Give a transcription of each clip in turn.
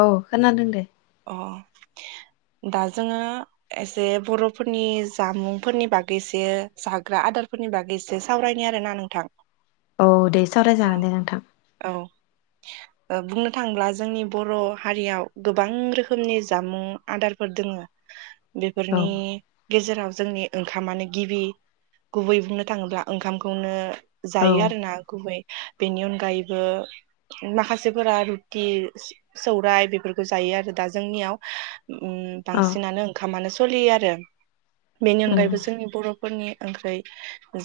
औ खोनादों दे अ दा जोङो एसे बर'फोरनि जामुंफोरनि बागैसो जाग्रा आदारफोरनि बागैसो एसे सावरायनायनि आरोना नोंथां औ दे अ सावरायजागोन दे नोंथां औ ओ बुंनो थाङोब्ला जोंनि बर हारियाव गोब बां रोखोमनि जामुं आदारफोर दोङो औ बेफोरनि गेजेराव जोंनि ओंखामानो गिबि गुबै बुंनो थाङोब्ला ओंखामखौनो औ जायो आरो ना गुबै बेनि अनगायैबो माखासेफोरा रुटि सौराय बेफोरखौ जायो आरो दा जोंनियाव ओम औ बांसिनानो ओंखामानो सलियो आरो बेनि उम अनगायैबो जोंनि बर' फोरनि ओंख्रै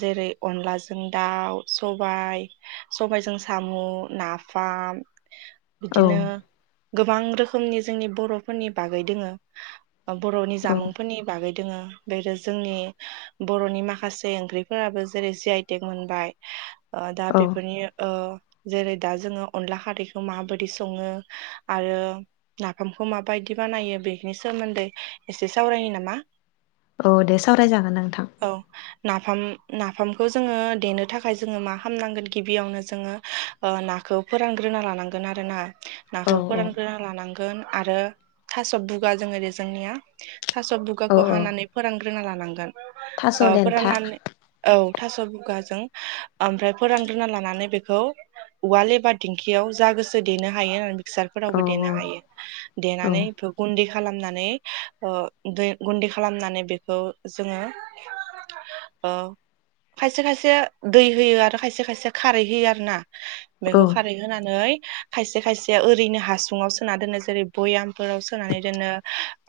जेरै अनलाजों दाउ सबाइ सबाइजों सामु नाफाम औ बिदिनो गोबां रोखोम रोखोमनि जोंनि बर'फोरनि बागै दोङो बर'नि औ जामुंफोरनि बागै दोङो बेर जोंनि बर'नि माखासे ओंख्रिफोराबो जेरै जि आइ टेक मोनबाय ओ दा औ बेफोरनि ओ जेरै दा जोङो अनला खारैखौ माबायदि सङो आरो नाफामखौ माबायदि बानायो बेनि सोमोन्दै एसे सावरायनि नामा? औ दे सावरायजागोन नोंथां। औ नाफाम नाफामखौ जोङो देनो थाखाय जोङो मा खालामामनांगोन गिबियावनो जोङो ओ नाखौ फोरानग्रोना लानांगोन आरो ना औ नाखौ औ फोरान ग्रोना लानांगो आरो थास' बुगाजों जोंनिया थास' औ बुगाखौ औ हानानै फोरान ग्रोना लानांगोन थास' औ देन्था फोराननानै औ थास' बुगाजों ओमफ्राय फोरानग्रोना लानानै बेखौ औवााल एबा दिंखियाव जा गोसो देनो हायो होननानै औ फिसारफोरावबो देनो हायो। औ देनानै बेखौ गुन्दै खालामनानै दै गुन्दै खालामनानै बेखौ जोङो ओ खायसे खायसे दै होयो आरो खायसे खायसे खारै होयो आरो ना बेखौ औ खारै होनानै खायसे खायसे ओरैनो हासुङाव सोना दोननाय ज जेरै भयामफोर सोनानै दोनो।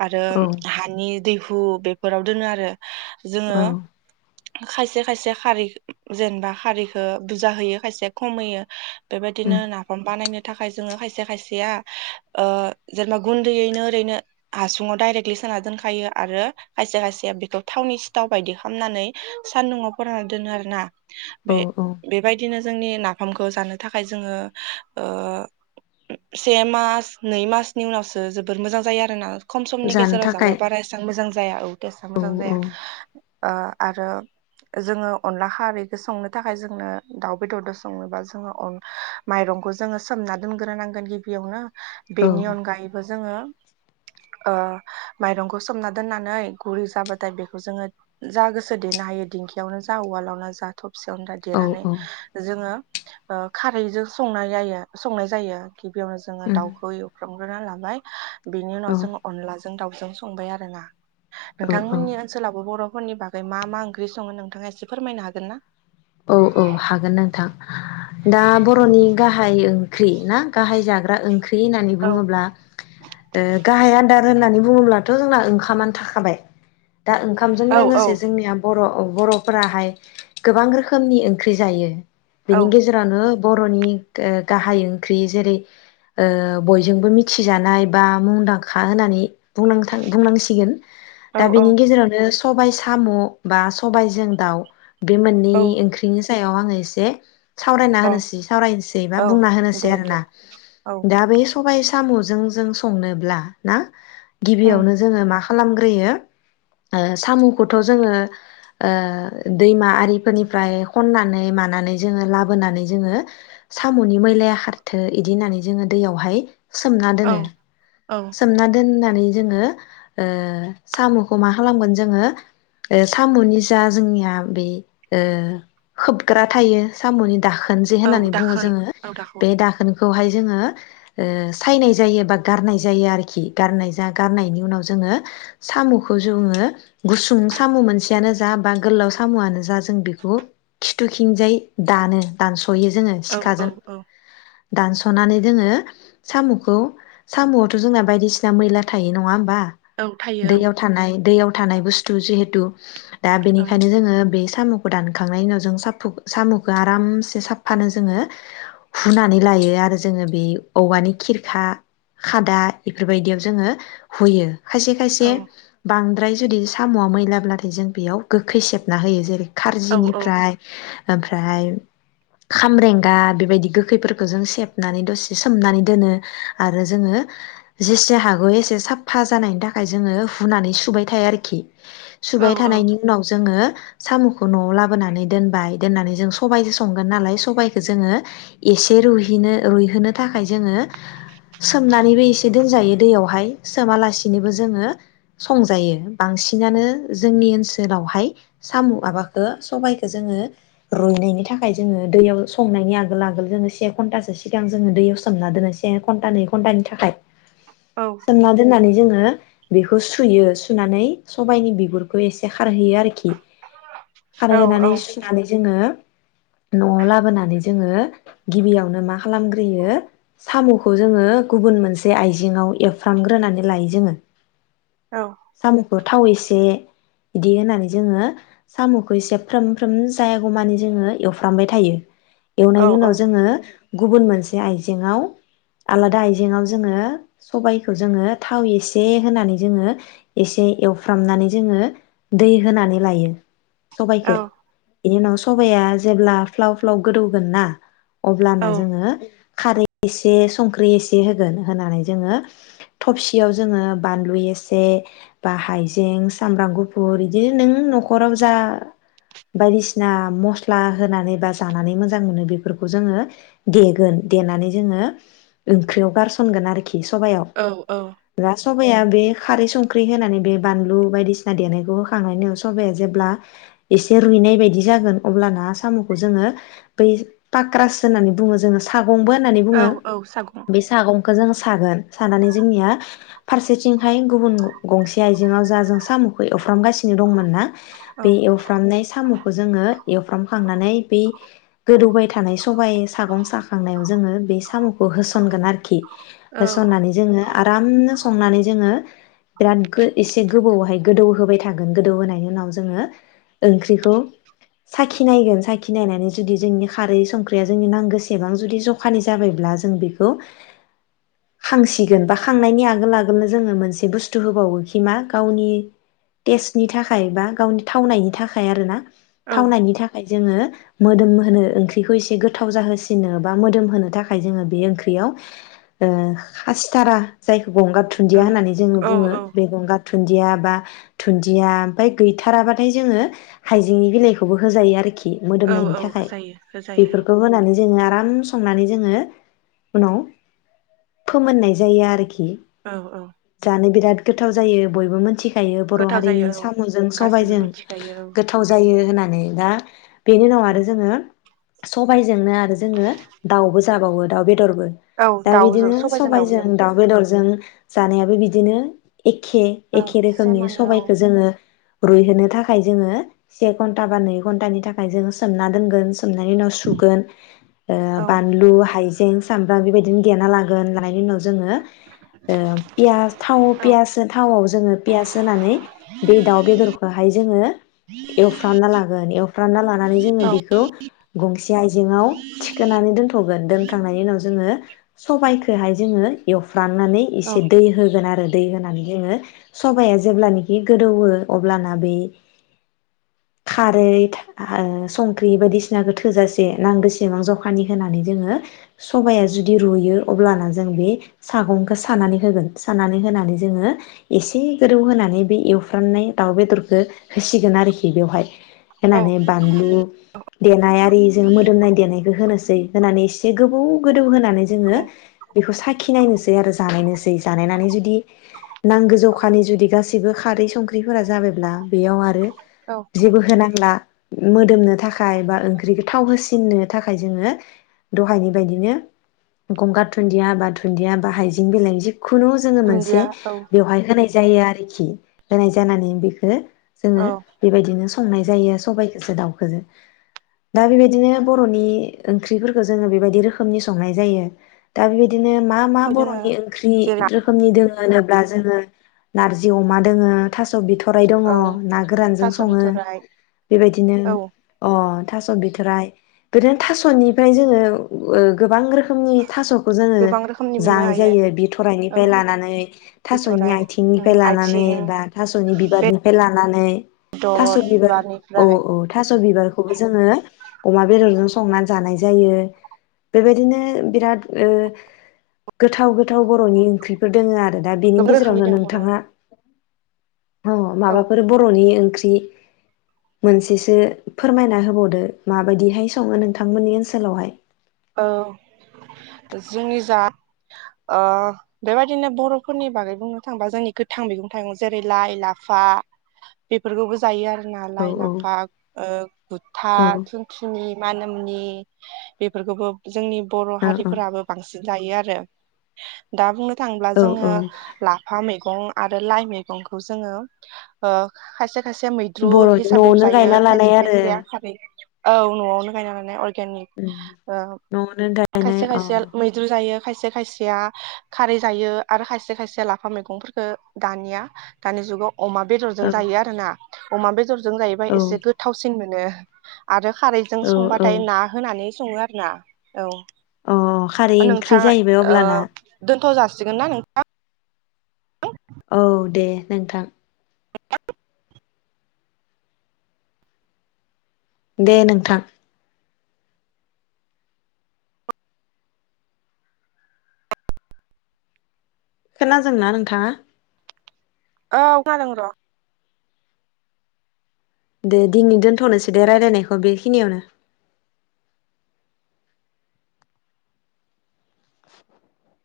आरो औ हानि दैहु बेफोराव दोनो आरो। जोङो औ खायसे खायसे खारि जेनेबा खारिखौ बुरजा होयो खायसेया खम होयो उम बेबायदिनो नाफाम बानायनो थाखाय जोङो खायसे खायसेया, ‌अ जेनेबा गुन्दैयैनो ओरैनो हासुङाव दडायरेक्टलि सोना दोनखायो, आरो खायसे खायसे बेखौ थावनि सिथाव बायदि खालामनानै सानदुंआव फानना दोनो आरो ना, औ बे औ बेबायदिनो जोंनि नाफामखौ जानो थाखाय जोङो से मास नै मास नि उनावसो जोबोर मोजां जायो आरोना। खम समनि जानो गेजेराव जाब थाखाय बा रायस्रां मोजां जाया औ टेस्टआ औ मोजां जाया। आरो जोङो अनला खरैखौ संनो थाखाय जोंनो दाउ बेदरजों संनोबा जोङो माइरंखौ जोङो सोमना दोनग्रोनांगोन गिबियावनो। औ बेनि अनग जोङो अ माइरंखौ सोमना दोननानै, गुरि जाबाथाय बेखौ जोङो जा गोसो देनो हायो दिंखियावनो जा उवालावनो जा थब फिसनदा औ देनानै उम जोङो। ओ खारैजों संनाय यायो संनाय जायो गिबियावनो जोङो दाउखौ औ एवग्रो संग्रोना लाबाय बिनि उनाव जों औ अनलाजों दाउजों संबाय आरो ना। औ नोंथांमोननि ओनसोलाबो बर' फोरनि बागै मा मा ओंख्रि सङो नोंथाङा एसे फोरमायनो हागोन ना? औ औ हागोन नोंथां दा बर'नि गाहाय ओं ओंख्रि ना गाहाय जाग्रा ओंख्रि होननानै औ बुङो होननानै बुङोब्लाथ' जोंना ओंखामानो थाखाबाय। दा ओंखामजों औ लोगोसे औ जोंनिया बर' बर'फोराहाय गोबां रोखोम खोमनि ओंख्रि जायो। औ बेनि गेजेरानो बर'नि गाहाय ओंख्रि जेरै ओ बयजोंबो मिथिजानाय बा मुंदांखा होननानै बुंनांथार बुंनांसिगोन। दा बेनि औ गेजेरावनो स सबाइ साम' बा सबाइजों दाउ बे मोननि औ बिनि सायाव आङो एसे सावरायना औ होनोसै सावरायनोसै बा औ बुंना दे होनोसै आरो दे ना औ दा बे सबाइ सा साम'जों जों संनोब्ला ना। उम गिबियावनो जोङो मा खालामग्रोयो ओ साम'खौथ' जोङो दैमा आरिफोरनि फ्राय हननानै मानानै जोङो लाबोनानै जोङो साम'नि मैलाया खारथो इदि होननानै जोङो दैयावहाय सोमना औ दोनो। औ सोमना दोनो होननानै जोङो ओ साम'खौ मा खालामगोन जोङो साम'नि जा जोंनिया बे खोबग्रा थायो साम'नि दाखोन खोन जे औ होननानै बुङो दाखोन जोङो औ बे दाखोन खौहाय जोङो ओ सायनाय जायो बा गारनाय जा गारनाय जायो आरोखि गारनाय जा गारनायनि उनाव जोङो सामुखो जोङो गुसुं सामु मोनसेयानो जा बा गोलाव सामुवानो जा जों बेखौ खिथुखिंजाय दानो दानस सयो जोङो औ औ सिखाजों। औ दानस'नानै दोङो साम'खौ साम' थ' जोंना बायदिसिना मैला थायो नङा होमबा। औ थायो दैयाव थानाय दैयाव थानाय बुस्थु जिहेथु दा औ बेनिखायनो जोङो बे समुखौ दानखांनायनि उनाव सामु खो आरामसे साफानो जों हुना लायो आरो जों बे ओवानि किरखा खादा दा इफोरबायदियाव जोङो हुयो। खायसे औ खायसे बांद द्राय जुदि साम'आ मैलाब्ला्लाथाय जों बेयाव गोखै सेबना होयो जेरै औ औ खारजिनिफ्राय ओमफ्राय खामरेंगा बेबायदि गोखैफोरखौ जों सेबनानै दसे सोमनानै दोनो आरो जोङो जेसे हागौ एसे साफा जानायनि थाखाय जोङो हुनानै सुबाय थायो आरोखि। औ सुबाय औ थानायनि उनाव जोङो साम'खौ न'आव लाबोनानै दोनबाय दोननानै जों सबबायजों संगोन नालाय सबायखौ जोङो एसे रुनो रुइहोनो थाखाय जोङो सोमनानैबो एसे दोनजायो दैयावहाय सोमालासिनोबो जोङो संजायो बांसिनानो जोंनि ओनसोलावहाय साम' माबाखौ सबाइखौ जोङो रुइनायनि थाखाय जोङो दैयाव संनायनि आगोल आगोल जोङो से घन्टासो सिगां जोङो दैयाव सोमना दोनो से घन्टानि खन्थाइानि थाखाय। औ सोमना दोनना जों जोङो बेखौ सुयो सुनानै सबायनि बिगुर बेखौ एसे खारहैयो आरोखि औ औ खारहोनानै सुनानै जोङो न'आव लाबोनानै जोङो गिबियावनो मा खालामगोन यो साम'खौ जोङो गुबुन मोनसे आइजेंआव एवफ्रामग्रोनानै लायो जोङो। औ। साम'खौ थाव एसे बिदि होनानै जोङो साम'खौ एसे फ्रोम फ्रोम जायागौमानि जोङो एवफ्रामबाय थायो। एवनायनि उनाव जोङो गुबुन मोनसे आइजेंआव आलादा आइज जेङाव जोङो सबबायखौ जोङो थाव एसे होनानै जोङो एसे एवफ्रामनानै जोङो दै होनानै लायो। सबायख बेनि उनाव सबाया जेब्ला फ्लाव फ्लाव गोदौगोन ना अब्लाना जोङो खारै एसे संख्रि एसे ए होगोन होनानै जोङो थबसियाव जोङो बानलु एसे बा हाइजें सामब्राम गुफुर बिदिनो नों न'खराव जा बायदिसिना मस्ला होनानै बा जानानै मोजां मोनो बेफोरखौ जोङो देगोन देनानै जोङो ओंख्रियाव गसनगोन आरोखि सबायाव औ औ सबाया बे खारै संख्रि होनानै बे बानलु बायदिसिना देनायखौ होखांनायनि उनाव सबाया जेब्ला एसे रुइनाय बायदि जागोन अब्लाना साम'खौ जोङो बै पक्रास होननानै बुङो जोङो स गंबो होननानै बुङो औ औ सागं खमखौ जों सागोन सानानै जोंनिया फारसेथिंहाय गुबुन गंसे आइजेंआव जा जों साम'खौ एवफ्रामगासिनो दंमोन ना औ बे एवफ्रामनाय साम'खौ जोङो एवफ्रामखांनानै बै गोदौबाय थानाय सबायाइ सागं साखांनायाव जोङो बे साम'खौ होस सनगोन आरोखि औ होसननानै जोङो आरामनो संनानै जोंङो बिराद गो एसे गोबौआवहाय गोदौ होबाय थागोन गोदौहोनायनि उनाव जोंङो ओंख्रिखौ साखि नायगोन साखि नायनानै जुदि जोंनि खारै संख्रिया जोंनि नांगोसेबां जुदि जखानि जाबायब्ला जों बे खौ खांसिगोन बा खांनायनि आगोल आगोलनो जोंङो मोनसे बुस्थु होबावोखि मा गावनि टेस्टनि थाखाय बा गावनि थावनायनि थाखाय आरो ना? औ थावनायनि थाखाय। जोंङो मोदोम होनो ओंख्रिखौ एसे गोथाव जाहोसिननो बा मोदोम होनो थाखाय जोंङो बे ओंख्रि बेयाव ओ खासिथारा जायखौ गंगार औ धुन्दिया होननानै जोंङो औ बुङो बे गंगार धुन्दिया बा दुन्दिया ओमफ्राय गैथाराबाथाय जोंङो हाइजेंनि बिलाइखौबो होजायो आरोखि। मोदोमनायनि थाखाय होजायो होजायो बेफोरखौ होनानै जोंङो आराम संनानै जोंङो उनाव फोमोननाय जायो आरोखि। औ औ। माने बिराद गोथाव जायो बयबो मोनथि खायो बर' गोथाव हारिनि जायो औ साम'जों गासिबो सबाइजों मिथिखायो गोथाव जायो। होनानै दा बेनि उनाव औ आरो जोंङो सबायजोंनो आरो जोंङो दाउबो जाबावो दाउ बेदरबो। औ दा दाउजों बिदिनो सबायजों दाउजों दाउ बेदरजों जानायाबो बिदिनो। एखे औ एखे रोखोमनि सेमानो सबाइखौ जोंङो रुइहोनो थाखाय जोंङो से घन्टा बा नै घन्टानि थाखाय जोंङो सोमना दोनगोन सोमनायनि उनाव सुगोन। ओ औ बानलु हाइजें [unintelligible] सामब्राम बेबायदिनो देना लागोन लानायनि उनाव जोङो ओ पियास थाव औ पियासजों थावाव जोङो पियास होनानै बे दाउ बेदरखौहाय जोंङो एवफ्रामना लागोन एवफ्रामना लानानै जोङो औ बेखौ गंसे आयजेंआव थिखोनानै दोनथ'गोन दोनखांनायनि उनाव जोङो सबायखौहाय जोङो एवफ फ्रामनानै एसे दै होगोन आरो। दै होनानै जोङो सबाया जेब्लानोखि गोदौओ अब्लाना बै खारै ओ संख्रि बायदिसिनाखौ थोजासे नांगोसेबां जखानि होनानै जोङो सबाया जुदि रुयो अब्लाना जों बे सागंखौ सानानै होगोन सानानै होनानै जोङो एसे गोदौ होनानै बे एवफ्रामनाय दाउ बेदरखौ होसिगोन आरोखि बेवहाय। औ होनानै बानलु देनाय आरिजों मोदोमनाय देनायखौ होनोसै। होनानै एसे गोबौ गोदौ हो नानै जोङो बेखौ सा खिनायनोसै आरो जानायनोसै जानायनानै जुदि नांगौ जखानि जुदि गासिबो खारै संख्रि फोरा जाबायब्ला बेयाव आरो औ जेबो होनांला। मोदोमनो था खाय बा ओंख्रिखौ थाव होसिननो था खाय जोङो दहायनि बायदिनो गंगार दुन्दिया बा दुन्दिया बा हाइजें बिलाइनि जि खुनु जोङो मोनसे दुन्दिया औ बेवहाय होनाय जायो आरोखि होनाय जानानै बेखौ जोङो औ बेबायदिनो संनाय जायो सबायखोजो दावखोजो दा बेबायदिनो बर'नि ओंख्रिफोर खो जोङो बेबायदि रोखोमनि संनाय जायो दा बेबाय दिनो मा मा जोङो बर'नि ओंख्रि जेरै रोखोमनि दोङो होनोब्ला जोङो नारजि अमा दोङो थास' बिथ'राइ दङ औ ना गोरानजों थास' सङो बिथ'राइ बेबायदिनो औ अ थास' बिथराइ बिदिनो थास'नि फ्राय जोङो ओ गोबां रोखोमनि थास'खौ जोङो गोबां रोखोमनि मोननो जानाय हायो जायो औ बिथ'राइनिफ्राय लानानै थास'नि बिथराइ उम आथिंनिफ्राय लानानै आथिं बा थास'नि बिबारनिफ्राय लानानै थास' बेदर बिबार औ बिबारनिफ्राय औ थास' बिबारखौ खौबो जोङो अमा बेदरजों संनानै जानाय जायो बेबायदिनो बिराद ओ गोथाव गोथाव बर'नि ओंख्रिफोर दोङ आ रो दा बिनि गोबां रोखोमनि गेजेरावनो दों बर' नोंथाङा अ औ माबाफोर बर'नि ओं ख्रि मोनसेसो फोरमायना होबावदो मा बायदिहाय सङो नोंथांमोननि ओनसो लावहाय औ जोंनि जा ओ बेबायदिनो बर'फोरनि बागै बुंनो थाङोबा जोंनि गोथां मैगं थाइगं जेरै- लाइ लाफा बेफोरखौबो जायो आरो जोंना औ लाइ औ लाफा ओ गुथा औ थुनथुनि मानामुनि बे फोरफोरखौबो जोंनि बर' ओ हारिफोराबो बांसिन जायो आरो दा बुंनो थांब्ला ओ औ जोङो औ लाफा मैगं आरो लाइ मैगंखौ जोङो ओ खायसे खायसे मैद्रु बर'नि हिसाबै न'आवनो जायो गायना लानाय खायसे आरो खायसेया खारै औ न'आवनो गायनानै [inaudible] नि उम न'आवनो गायनाय खायसे अ खायसेया मैद्रु जायो खायसे खायसेया खारै जायो आरो खायसे खायसे लाफा मैगंफोरखौ दानिया दानि जुगाव अमा बेदरजों औ जायो आरोना अमा बेदर जों जाहैबाय औ एसे गोथावसिन मोनो आरो खारैजों औ औ संबाथाय ना होनानै [unintelligible] मा औ अ खारै ओंख्रि जाहैबाय अब्लाना जागोन ना नोंथां औ दे नोंथां [unintelligible] दे नोंथां खोनादोंना नोंथाङा। औ खोनादों र' दे दिनै दोनथ'नोसै दे रायलायनायखौ बेखिनियावनो [unintelligible]